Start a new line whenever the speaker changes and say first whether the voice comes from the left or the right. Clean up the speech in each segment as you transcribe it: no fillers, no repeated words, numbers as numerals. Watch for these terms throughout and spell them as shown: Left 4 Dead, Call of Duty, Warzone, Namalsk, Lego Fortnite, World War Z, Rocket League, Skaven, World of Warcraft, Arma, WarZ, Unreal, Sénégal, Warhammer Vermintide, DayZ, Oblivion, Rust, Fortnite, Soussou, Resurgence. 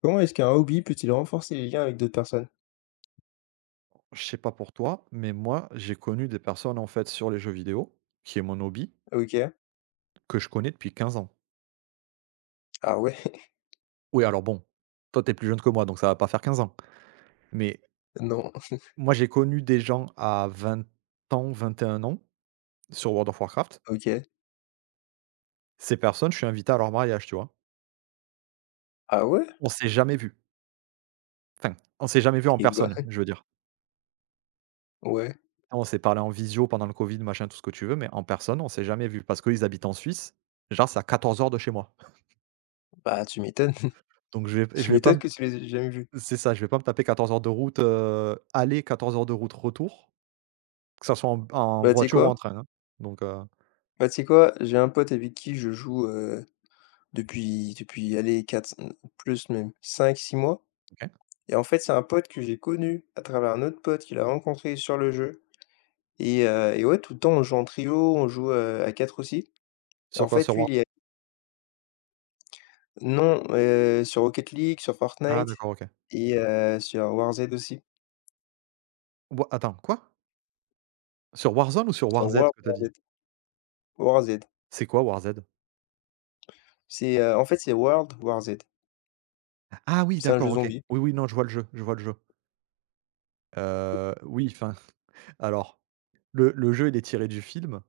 left: Comment est-ce qu'un hobby peut-il renforcer les liens avec d'autres personnes?
right: Je sais pas pour toi, mais moi, j'ai connu des personnes, en fait, sur les jeux vidéo, qui est mon hobby,
left: Ah, OK.
right: que je connais depuis 15 ans.
left: Ah ouais?
right: Oui, alors bon, toi, t'es plus jeune que moi, donc ça va pas faire 15 ans. Mais
left: Non.
right: moi, j'ai connu des gens à 20 ans, 21 ans, sur World of Warcraft.
left: OK.
right: Ces personnes, je suis invité à leur mariage, tu vois?
left: Ah ouais?
right: On s'est jamais vu. Enfin, on s'est jamais vu en
left: Et bah
right: personne, je veux dire.
left: ouais.
right: On s'est parlé en visio pendant le Covid, machin, tout ce que tu veux, mais en personne, on s'est jamais vu parce qu'ils habitent en Suisse. Genre, c'est à 14 heures de chez moi.
left: Bah, tu m'étonnes.
right: Donc je vais je
left: Tu
right: vais pas
left: m'étonnes
right: me...
left: que tu les aies jamais vus.
right: C'est ça, je vais pas me taper 14 heures de route, aller, 14 heures de route retour, que ça soit en
left: Bah, tu sais
right: voiture ou en
left: quoi?
right: train, hein. Donc
left: Bah, tu sais quoi? J'ai un pote avec qui je joue, depuis, allez, 4 plus même, 5 6 mois.
right: OK.
left: Et en fait, c'est un pote que j'ai connu à travers un autre pote qu'il a rencontré sur le jeu. Et ouais, tout le temps, on joue en trio, on joue, à 4 aussi. Et
right: Sur
left: en
right: quoi?
left: fait,
right: Sur
left: lui,
right: War...
left: il est. Non, sur Rocket League, sur
right: ah
left: Fortnite
right: d'accord, OK.
left: et sur WarZ aussi.
right: Wa... attends, quoi? Sur Warzone ou sur
left: Sur
right: WarZ
left: World
right: que t'as dit?
left: WarZ. WarZ.
right: C'est quoi WarZ?
left: C'est, en fait, c'est World War Z.
right: Ah oui,
left: C'est un jeu
right: d'accord, OK.
left: zombie.
right: Oui, oui, non, je vois le jeu, je vois le jeu. Oui, enfin, alors, le jeu, il est tiré du film,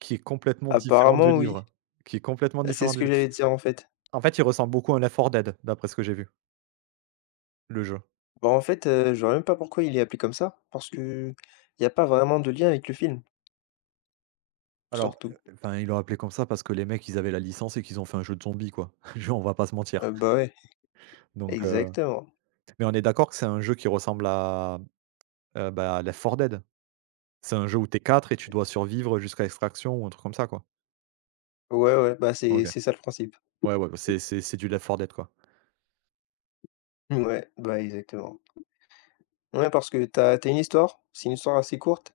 right: qui est complètement différent du
left: Apparemment, oui.
right: livre, qui est complètement
left: C'est
right: différent
left: ce
right: du
left: que
right: li...
left: j'allais dire, en fait.
right: en fait, il ressemble beaucoup à un Left 4 Dead, d'après ce que j'ai vu, le jeu.
left: Bah, en fait, je vois même pas pourquoi il est appelé comme ça, parce que il y a pas vraiment de lien avec le film,
right: Alors,
left: surtout.
right: enfin, ils l'ont appelé comme ça parce que les mecs, ils avaient la licence et qu'ils ont fait un jeu de zombies, quoi. Je... on va pas se mentir.
left: Bah, ouais,
right: Donc,
left: exactement.
right: mais on est d'accord que c'est un jeu qui ressemble à, bah, Left 4 Dead. C'est un jeu où t'es 4 et tu dois survivre jusqu'à extraction ou un truc comme ça, quoi?
left: Ouais, ouais, bah, c'est
right: OK.
left: c'est ça le principe.
right: Ouais, ouais, bah, c'est du Left 4 Dead, quoi.
left: Ouais, bah, exactement. Ouais, parce que t'as une histoire, c'est une histoire assez courte.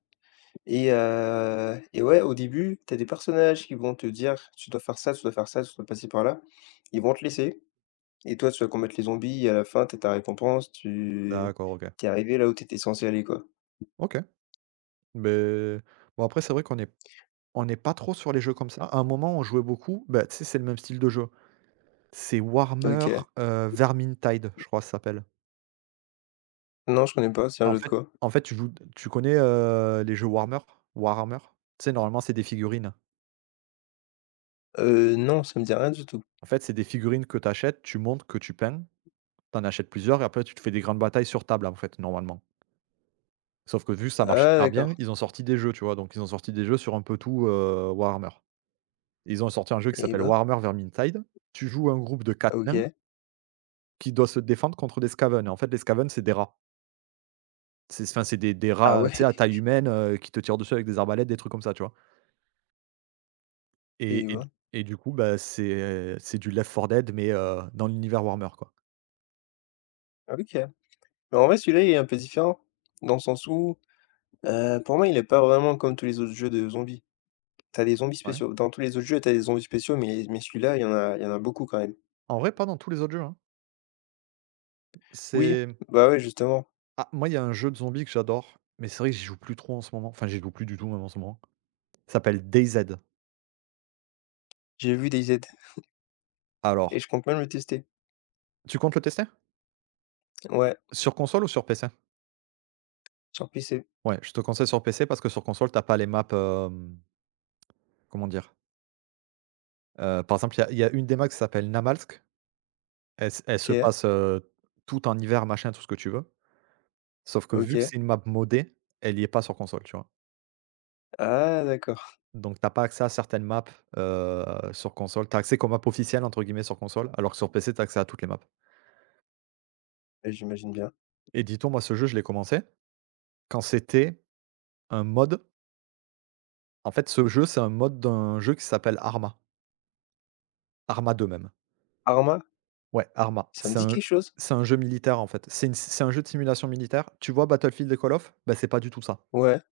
left: Et ouais, au début, t'as des personnages qui vont te dire: «Tu dois faire ça, tu dois faire ça, tu dois passer par là». Ils vont te laisser et toi, tu vas combattre les zombies et à la fin, t'as ta récompense, tu
right: D'accord, OK.
left: t'es arrivé là où t'étais censé aller, quoi.
right: OK. Mais bon, après, c'est vrai qu'on est on n'est pas trop sur les jeux comme ça. À un moment, on jouait beaucoup, bah, tu sais, c'est le même style de jeu. C'est Warmer...
left: OK.
right: Vermintide, je crois, que ça s'appelle.
left: Non, je connais pas, c'est un
right: En
left: jeu de
right: fait
left: quoi?
right: en fait, tu joues... tu connais, les jeux Warhammer? Warhammer? Tu sais, normalement, c'est des figurines.
left: Non, ça me dit rien du tout.
right: En fait, c'est des figurines que tu achètes, tu montes, que tu peins, tu en achètes plusieurs et après tu te fais des grandes batailles sur table, en fait, normalement. Sauf que vu que ça marche
left: Ah
right: super bien,
left: d'accord,
right: ils ont sorti des jeux, tu vois? Donc ils ont sorti des jeux sur un peu tout, Warhammer. Ils ont sorti un jeu qui
left: et
right: s'appelle
left: bah,
right: Warhammer Vermintide. Tu joues un groupe de quatre nains
left: OK.
right: qui doit se défendre contre des Skaven. En fait, les Skaven, c'est des rats. C'est... enfin, c'est des
left: Ah
right: rats,
left: ouais?
right: tu sais, à taille humaine, qui te tirent dessus avec des arbalètes, des trucs comme ça, tu vois? Et
left: Et
right: et
left: bah,
right: et du coup, bah, c'est du Left 4 Dead, mais, dans l'univers Warhammer, quoi.
left: OK. Mais en vrai, celui-là, il est un peu différent dans le sens où, pour moi, il est pas vraiment comme tous les autres jeux de zombies. T'as des zombies
right: Ouais.
left: spéciaux. Dans tous les autres jeux, t'as des zombies spéciaux, mais celui-là, il y en a beaucoup quand même.
right: En vrai, pas dans tous les autres jeux, hein.
left: Oui,
right: C'est...
left: bah, ouais, justement,
right: ah, moi, il y a un jeu de zombies que j'adore, mais c'est vrai que j'y joue plus trop en ce moment. Enfin, j'y joue plus du tout même en ce moment. Ça s'appelle DayZ.
left: j'ai vu DayZ et je
right: Alors,
left: compte même le tester.
right: tu comptes le tester?
left: Ouais,
right: Sur console ou sur PC?
left: sur PC.
right: Ouais, je te conseille sur PC parce que sur console, t'as pas les maps, hem, comment dire? Par exemple, il y a une des maps qui s'appelle Namalsk. Elle se
left: OK,
right: passe, tout en hiver, machin, tout ce que tu veux. Sauf que vu que
left: OK.
right: c'est une map modée, elle y est pas sur console, tu vois?
left: Ah d'accord,
right: Donc t'as pas accès à certaines maps, heu, sur console. T'as accès qu'aux maps «officielles» entre guillemets sur console, alors que sur PC, tu as accès à toutes les maps
left: ouais, j'imagine bien.
right: et dis-toi, moi, ce jeu, je l'ai commencé quand c'était un mod. En fait, ce jeu, c'est un mod d'un jeu qui s'appelle Arma. Arma deux même.
left: Arma,
right: Ouais, Arma.
left: ça me dit quelque chose?
right: C'est un jeu militaire, en fait. C'est un jeu de simulation militaire. Tu vois Battlefield et Call of? Bah, c'est pas du tout ça.
left: Ouais.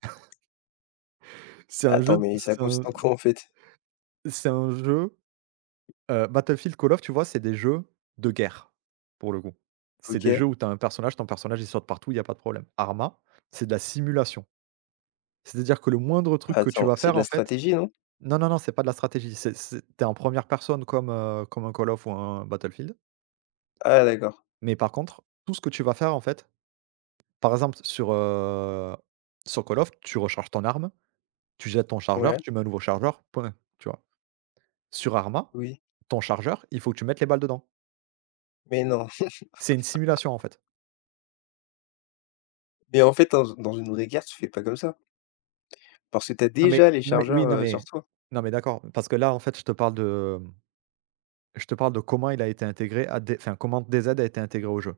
right: C'est un
left: Attends,
right: jeu
left: mais ça
right: c'est un
left: consiste en quoi, en fait?
right: c'est un jeu. Battlefield, Call of, tu vois, c'est des jeux de guerre, pour le coup. C'est des
left: OK.
right: jeux où tu as un personnage, ton personnage, il saute partout, il y a pas de problème. Arma, c'est de la simulation. C'est-à-dire que le moindre truc que tu
left: Attends,
right: vas
left: c'est
right: faire,
left: de la
right: en fait...
left: stratégie, non?
right: non, non, non, c'est pas de la stratégie, c'est tu... en première personne comme, comme un Call of ou un Battlefield,
left: Ah d'accord.
right: mais par contre, tout ce que tu vas faire, en fait... par exemple, sur, sur Call of, tu recharges ton arme, tu jettes ton chargeur,
left: Ouais,
right: tu mets un nouveau chargeur, point, tu vois? Sur Arma,
left: oui.
right: ton chargeur, il faut que tu mettes les balles dedans.
left: Mais non.
right: C'est une simulation, en fait.
left: Mais en fait, dans une vraie guerre, tu fais pas comme ça. Parce que t'as
right: Non mais
left: déjà les
right: non mais oui,
left: chargeurs,
right: non
left: sur
right: mais
left: toi.
right: non mais d'accord, parce que là, en fait, je te parle de comment il a été intégré à D... enfin, comment D Z a été intégré au jeu.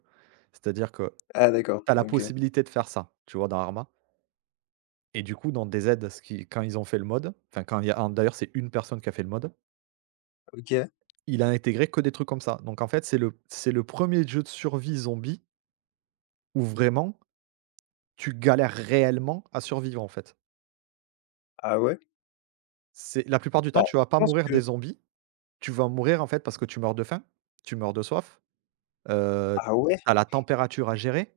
right: C'est-à-dire que
left: Ah d'accord,
right: tu as la
left: OK,
right: possibilité de faire ça, tu vois, dans Arma et du coup, dans D Z... ce qui... quand ils ont fait le mode... enfin, quand il y a... d'ailleurs, c'est une personne qui a fait le mode...
left: OK.
right: il a intégré que des trucs comme ça. Donc en fait, c'est le premier jeu de survie zombie où vraiment tu galères réellement à survivre, en fait.
left: Ah ouais?
right: C'est... la plupart du
left: Bah,
right: temps, tu vas
left: je
right: pas
left: pense
right: mourir
left: que.
right: des zombies, tu vas mourir, en fait, parce que tu meurs de faim, tu meurs de soif...
left: Ah ouais?
right: tu la température à gérer,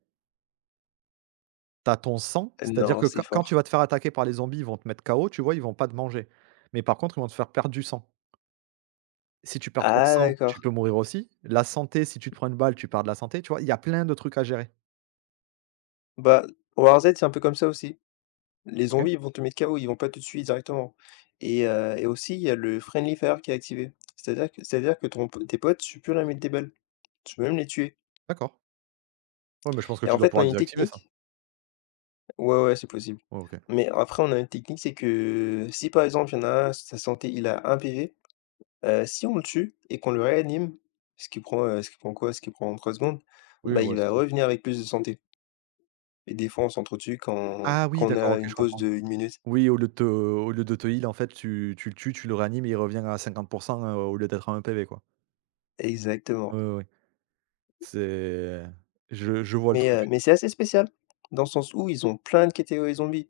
right: t'as ton sang, c'est-à-dire
left: Non,
right: que
left: c'est
right: quand tu
left: fort.
right: vas te faire attaquer par les zombies, ils vont te mettre KO, tu vois? Ils vont pas te manger. Mais par contre, ils vont te faire perdre du sang. Si tu perds trop de
left: Ah
right: sang, tu
left: d'accord.
right: peux mourir aussi. La santé, si tu te prends une balle, tu perds de la santé, tu vois? Il y a plein de trucs à gérer.
left: Bah, War Z, c'est un peu comme ça aussi. Les
right: OK,
left: zombies, ils vont te mettre KO, ils vont pas te tuer directement. Et aussi, il y a le friendly fire qui est activé. C'est-à-dire que ton p tes potes, tu peux leur mettre des balles, tu peux même les tuer.
right: d'accord. Ouais, mais je pense que
left: Et
right: tu
left: en
right: dois
left: fait, on a
right: pouvoir le
left: une
right: désactiver ça?
left: technique. Ouais, ouais, c'est possible.
right: Ouais, OK.
left: Mais après, on a une technique, c'est que si, par exemple, il y en a un, ça sentait il a 1 PV. Si on le tue et qu'on le réanime, ce qui prend quoi? Ce qui prend 3 secondes,
right: Oui,
left: bah, il
right: ouais,
left: va
right: c'est ça.
left: revenir avec plus de santé et des fois on s'entretue quand
right: Ah oui,
left: on
right: d'accord,
left: a
right: OK,
left: une
right: je
left: pause de
right: comprends.
left: 1 minute.
right: Oui, au lieu de te heal, en fait, tu le tues, tu le réanimes et il revient à 50... au lieu d'être à 1 PV, quoi.
left: Exactement.
right: Oui, oui, oui. C'est... je vois le
left: Mais,
right: truc.
left: heu, mais c'est assez spécial, dans le sens où ils ont plein de catégories zombies.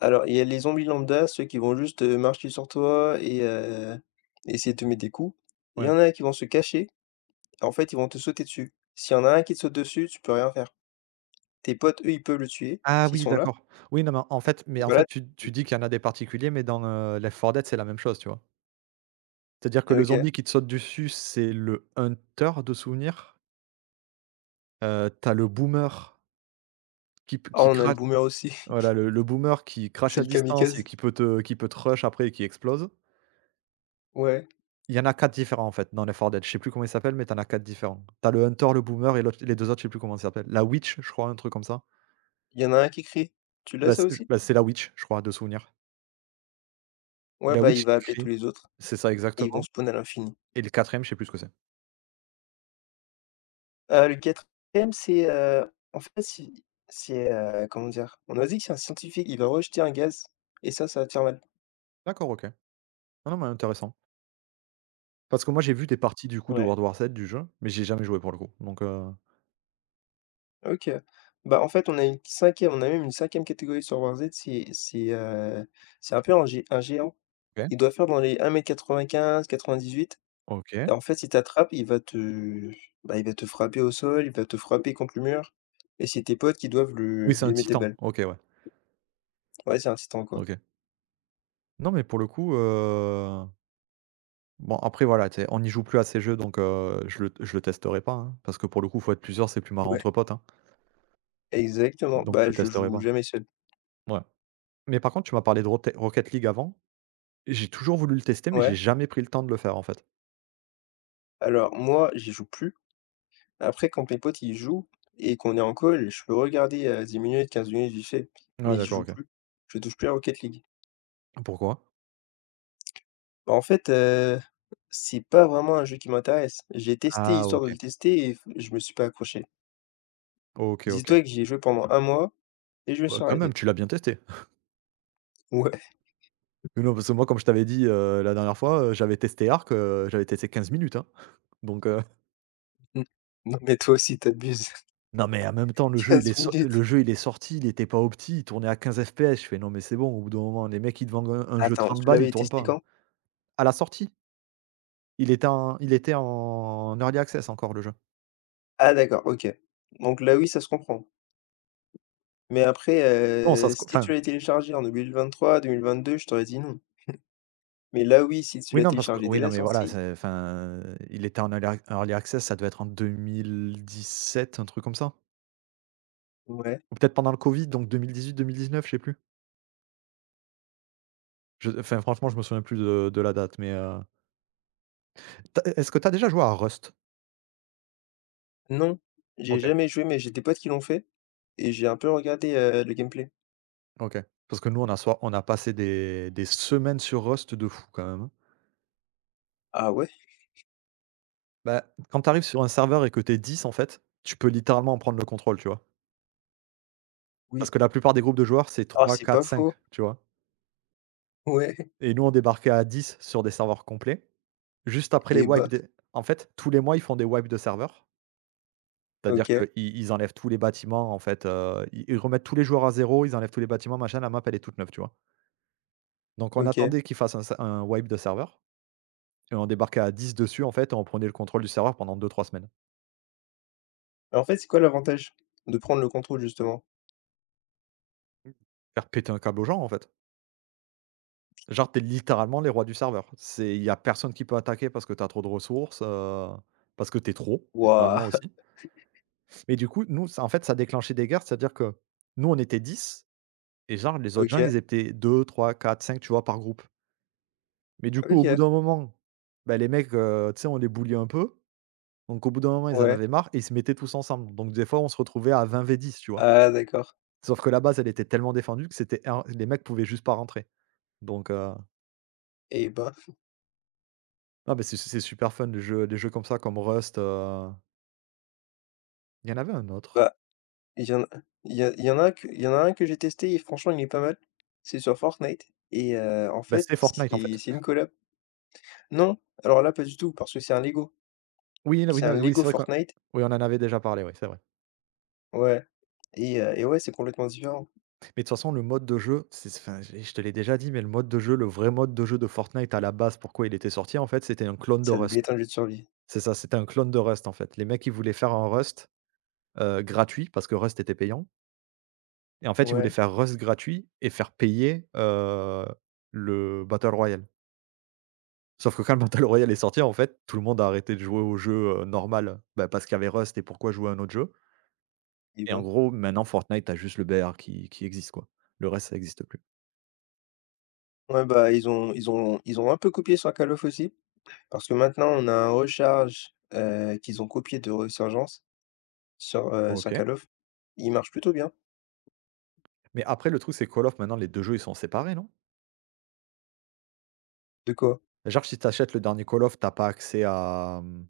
left: Alors, il y a les zombies lambda, ceux qui vont juste, marcher sur toi et essayer de te mettre des coups. Il y
right: Ouais.
left: en a qui vont se cacher, en fait, ils vont te sauter dessus. S'il y en a un qui te saute dessus, tu peux rien faire. Tes potes, eux, ils peuvent le tuer,
right: Ah
left: s'ils
right: oui,
left: sont là.
right: d'accord. Oui, non, mais en fait mais
left: Donc
right: en
left: voilà.
right: fait, tu dis qu'il y en a des particuliers, mais dans, Left 4 Dead, c'est la même chose, tu vois? C'est-à-dire que le
left: OK.
right: zombie qui te saute dessus, c'est le hunter, de souvenir. Tu le boomer qui p...
left: Ah,
right: qui
left: on a le
right: crache...
left: boomer aussi,
right: voilà, le boomer qui crache
left: c'est
right: à
left: le
right: distance et
left: kamikaze.
right: qui peut te... qui peut te rush après et qui explose.
left: Ouais,
right: Il y en a 4 différents, en fait, dans Left 4 Dead. Je sais plus comment ils s'appellent, mais t'en as 4 différents. T'as le hunter, le boomer et l'autre... les 2 autres, je sais plus comment ils s'appellent. La witch, je crois, un truc comme ça.
left: il y en a un qui crie: «Tu l'as
right: Bah,
left: ça
right: c'est...
left: aussi?»
right: bah, c'est la witch, je crois, de souvenir.
left: Ouais,
right: La
left: bah, il
right: witch
left: va
right: qui
left: appeler tous
right: crie.
left: les autres
right: C'est ça,
left: et ils vont
right: exactement.
left: spawn à l'infini.
right: Et le quatrième... je sais plus ce que c'est.
left: Le quatrième c'est, en fait comment dire? On a dit que c'est un scientifique, il va rejeter un gaz et ça va te faire mal.
right: D'accord, OK. Ah non, mais intéressant. Parce que moi, j'ai vu des parties du coup de
left: Ouais,
right: World War Z, du jeu, mais j'ai jamais joué pour le coup. Donc,
left: OK. Bah, en fait, on a une cinquième, on a même une cinquième catégorie sur Warzone, c'est un peu un géant.
right: OK.
left: Il doit faire dans les 1 m 95 1 m 98. Et
right: OK.
left: en fait, s'il t'attrape, il va te bah, il va te frapper au sol, il va te frapper contre le mur et c'est tes potes qui doivent le
right: Oui, c'est
left: lui
right: un
left: mettre des
right: titan.
left: balles.
right: OK, ouais.
left: Ouais, c'est un titan, quoi.
right: OK. Non, mais pour le coup, bon après voilà, tu sais, on n'y joue plus à ces jeux, donc, je le testerai pas, hein, parce que pour le coup, faut être plusieurs, c'est plus marrant
left: Ouais.
right: entre potes, hein.
left: Exactement,
right: Donc je
left: bah,
right: le
left: je
right: testerai
left: joue
right: pas.
left: jamais seul.
right: Ouais. Mais par contre, tu m'as parlé de Rocket League avant. Et j'ai toujours voulu le tester, mais j'ai
left: Ouais,
right: jamais pris le temps de le faire, en fait.
left: alors moi, j'y joue plus. Après, quand mes potes, ils jouent et qu'on est en call, je peux regarder, 10 minutes, 15 minutes vite fait, mais
right: Ouais,
left: j'y
right: d'accord,
left: joue
right: OK.
left: plus. Je touche plus à Rocket League.
right: Pourquoi?
left: Bah, en fait, c'est pas vraiment un jeu qui m'intéresse. J'ai testé
right: Ah
left: histoire de
right: OK.
left: le tester et f je me suis pas accroché.
right: OK, OK.
left: Dis-toi que j'y ai joué pendant 1 mois et je me
right: Bah,
left: suis
right: quand même,
left: arrêté.
right: tu l'as bien testé?
left: Ouais.
right: Oui, non, parce que moi, comme je t'avais dit, la dernière fois, j'avais testé Arc... j'avais testé 15 minutes, hein, donc
left: Mmh. Non, mais toi aussi tu abuses.
right: non, mais en même temps, le jeu, il
left: 15
right: est so
left: minutes.
right: le jeu, il est sorti, il était pas opti, il tournait à 15 FPS. Je fais: «Non, mais c'est bon, au bout d'un moment, les mecs, ils te vendent un jeu
left: Attends,
right: 30
left: tu
right: balles, ils
left: l'avais
right: tournent
left: testé
right: pas». Hein.
left: quand?
right: À la sortie, il était en early access encore, le jeu.
left: Ah d'accord, OK. Donc là, oui, ça se comprend. Mais après,
right: Non, ça se co
left: si
right: enfin,
left: tu l'as téléchargé en deux mille vingt-trois, 2022, je t'aurais dit non. Mais là, oui, si tu
right: oui,
left: l'as
right: non, parce que
left: téléchargé dès
right: oui,
left: la
right: non, mais voilà,
left: sortie,
right: c'est enfin, il était en early access. Ça devait être en 2017, un truc comme ça,
left: ouais.
right: ou peut-être pendant le covid, donc 2018-2018 2019, je sais plus. Franchement, je me souviens plus de la date, mais Tu est-ce que tu as déjà joué à Rust?
left: Non, j'ai
right: OK,
left: jamais joué, mais j'ai des potes qui l'ont fait et j'ai un peu regardé, le gameplay.
right: OK. Parce que nous, on a passé des semaines sur Rust de fou quand même, hein.
left: Ah ouais?
right: Bah, quand tu arrives sur un serveur et que tu es 10, en fait, tu peux littéralement en prendre le contrôle, tu vois?
left: Oui.
right: Parce que la plupart des groupes de joueurs, c'est
left: Ah,
right: trois,
left: c'est
right: quatre,
left: pas
right: cinq,
left: faux.
right: tu vois?
left: Ouais
right: Et nous, on débarquait à 10 sur des serveurs complets. Juste après les
left: et
right: wipes
left: bah,
right: des En fait, tous les mois, ils font des wipes de serveurs. C'est-à-dire
left: OK,
right: qu'ils ils enlèvent tous les bâtiments, en fait, ils remettent tous les joueurs à zéro, ils enlèvent tous les bâtiments, machin, la map elle est toute neuve, tu vois? Donc on
left: OK.
right: attendait qu'ils fassent un wipe de serveur. Et on débarquait à 10 dessus, en fait, et on prenait le contrôle du serveur pendant deux trois semaines.
left: En fait, c'est quoi l'avantage de prendre le contrôle justement?
right: Faire péter un câble aux gens, en fait. Genre, t'es littéralement les rois du serveur. C'est Il y a personne qui peut attaquer parce que t'as trop de ressources, parce que t'es trop,
left: Waouh!
right: littéralement aussi. Mais du coup, nous, ça en fait, ça déclenchait des guerres, c'est-à-dire que nous, on était 10, et genre les autres gens,
left: OK,
right: ils étaient deux trois quatre cinq, tu vois, par groupe. Mais du coup, au bout
left: OK,
right: d'un moment, bah, les mecs, tu sais, on les bully un peu, donc au bout d'un moment, ils en
left: ouais.
right: avaient marre et ils se mettaient tous ensemble. Donc des fois, on se retrouvait à 20 v 10, tu vois?
left: Ah d'accord,
right: Sauf que la base, elle était tellement défendue que c'était in les mecs pouvaient juste pas rentrer. Donc heu,
left: et bah,
right: ah mais c'est super fun les jeux comme ça, comme Rust, il y en avait un autre.
left: bah, il y en a il y en a un que j'ai testé et franchement il est pas mal. C'est sur Fortnite et en
right: Bah,
left: fait
right: c'était Fortnite en
left: c'est
right: fait.
left: c'est une collab. Non, alors là pas du tout parce que c'est un Lego.
right: Oui, non, oui,
left: C'est un
right: non, oui,
left: Lego
right: c'est vrai qu'on
left: Fortnite,
right: oui, on en avait déjà parlé, oui, c'est vrai.
left: ouais. Et ouais, c'est complètement différent.
right: Mais de toute façon, le mode de jeu, je te l'ai déjà dit, mais le mode de jeu, le vrai mode de jeu de Fortnite à la base, pourquoi il était sorti en fait, c'était un clone de
left: Ça devait
right: Rust.
left: être un jeu de survie.
right: C'est ça, c'était un clone de Rust en fait. Les mecs, ils voulaient faire un Rust, gratuit parce que Rust était payant. Et en fait, ils voulaient
left: Ouais,
right: faire Rust gratuit et faire payer, le Battle Royale. Sauf que quand le Battle Royale est sorti, en fait, tout le monde a arrêté de jouer au jeu, normal, bah, parce qu'il y avait Rust et pourquoi jouer à un autre jeu?
left: et
right: Et en
left: bah
right: gros, maintenant, Fortnite, tu juste le BR qui existe, quoi. Le reste, ça n'existe plus.
left: ouais, bah, ils ont un peu copié sur Call of aussi parce que maintenant on a un Recharge, qu'ils ont copié de Resurgence sur
right: OK.
left: Call of. Il marche plutôt bien.
right: Mais après, le truc, c'est que Call of, maintenant, les 2 jeux, ils sont séparés, non?
left: De quoi?
right: Genre, si t'achètes le dernier Call of, t'as pas accès à, mmh,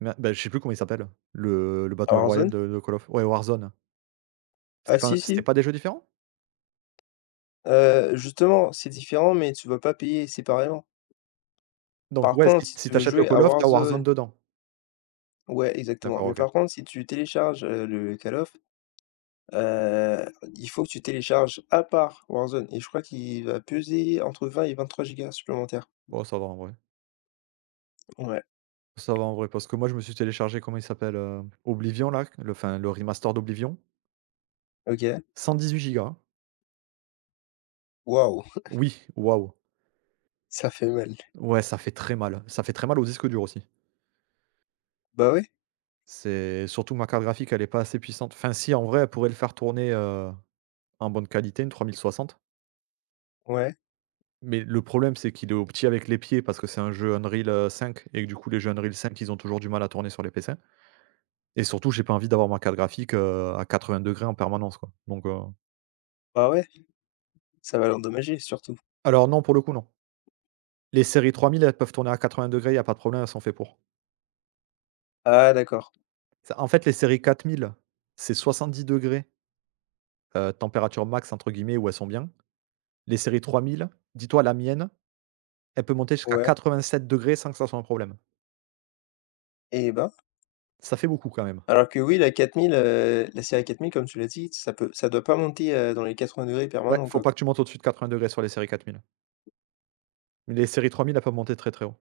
right: mer bah, je sais plus comment il s'appelle, le
left: À
right: Battle Royale
left: Warzone?
right: de Call of. Ouais, Warzone.
left: Ah si,
right: C'est
left: si.
right: pas des jeux différents?
left: Justement, c'est différent, mais tu vas pas payer séparément.
right: Donc
left: Par
right: ouais,
left: contre, si
right: si
left: tu
right: tu
left: veux
right: le
left: jouer à
right: Call of, t'as Warzone
left: Warzone,
right: dedans.
left: ouais, exactement.
right: D'accord,
left: Mais
right: OK.
left: par contre, si tu télécharges, le Call of, heu, il faut que tu télécharges à part Warzone et je crois qu'il va peser entre 20 et 23 gigas supplémentaires.
right: Oh, ça va en vrai.
left: Ouais,
right: Ça va en vrai parce que moi je me suis téléchargé, comment il s'appelle, Oblivion là, le remaster d'Oblivion,
left: OK.
right: 118 gigas. Hein.
left: Waouh,
right: Oui, waouh.
left: ça fait mal.
right: Ouais, ça fait très mal. Ça fait très mal au disque dur aussi.
left: Bah, ouais,
right: C'est surtout que ma carte graphique elle est pas assez puissante. Enfin si, en vrai, elle pourrait le faire tourner, en bonne qualité, une 3060.
left: ouais,
right: Mais le problème, c'est qu'il est au petit avec les pieds parce que c'est un jeu Unreal, 5, et que du coup les jeux Unreal 5, ils ont toujours du mal à tourner sur les PC, et surtout j'ai pas envie d'avoir ma carte graphique, à 80 degrés en permanence quoi,
left: bah, ouais, ça va l'endommager surtout.
right: alors non, pour le coup, non. Les séries 3000, elles peuvent tourner à 80 degrés, il y a pas de problème, elles sont faites pour.
left: Ah d'accord,
right: Ça en fait, les séries 4000, c'est 70 degrés, «température max» entre guillemets, où elles sont bien. Les séries 3000, dis-toi la mienne, elle peut monter jusqu'à
left: ouais
right: 87 degrés, sans que ça soit un problème.
left: et ben,
right: Ça fait beaucoup quand même.
left: alors que oui, la 4000, la série 4000 comme tu l'as dit, ça doit pas monter, dans les 80 degrés
right: Ouais,
left: permanents, quoi.
right: faut pas que tu montes au-dessus de 80 degrés sur les séries 4000. Mais les séries 3000, elles peuvent monter très, très haut.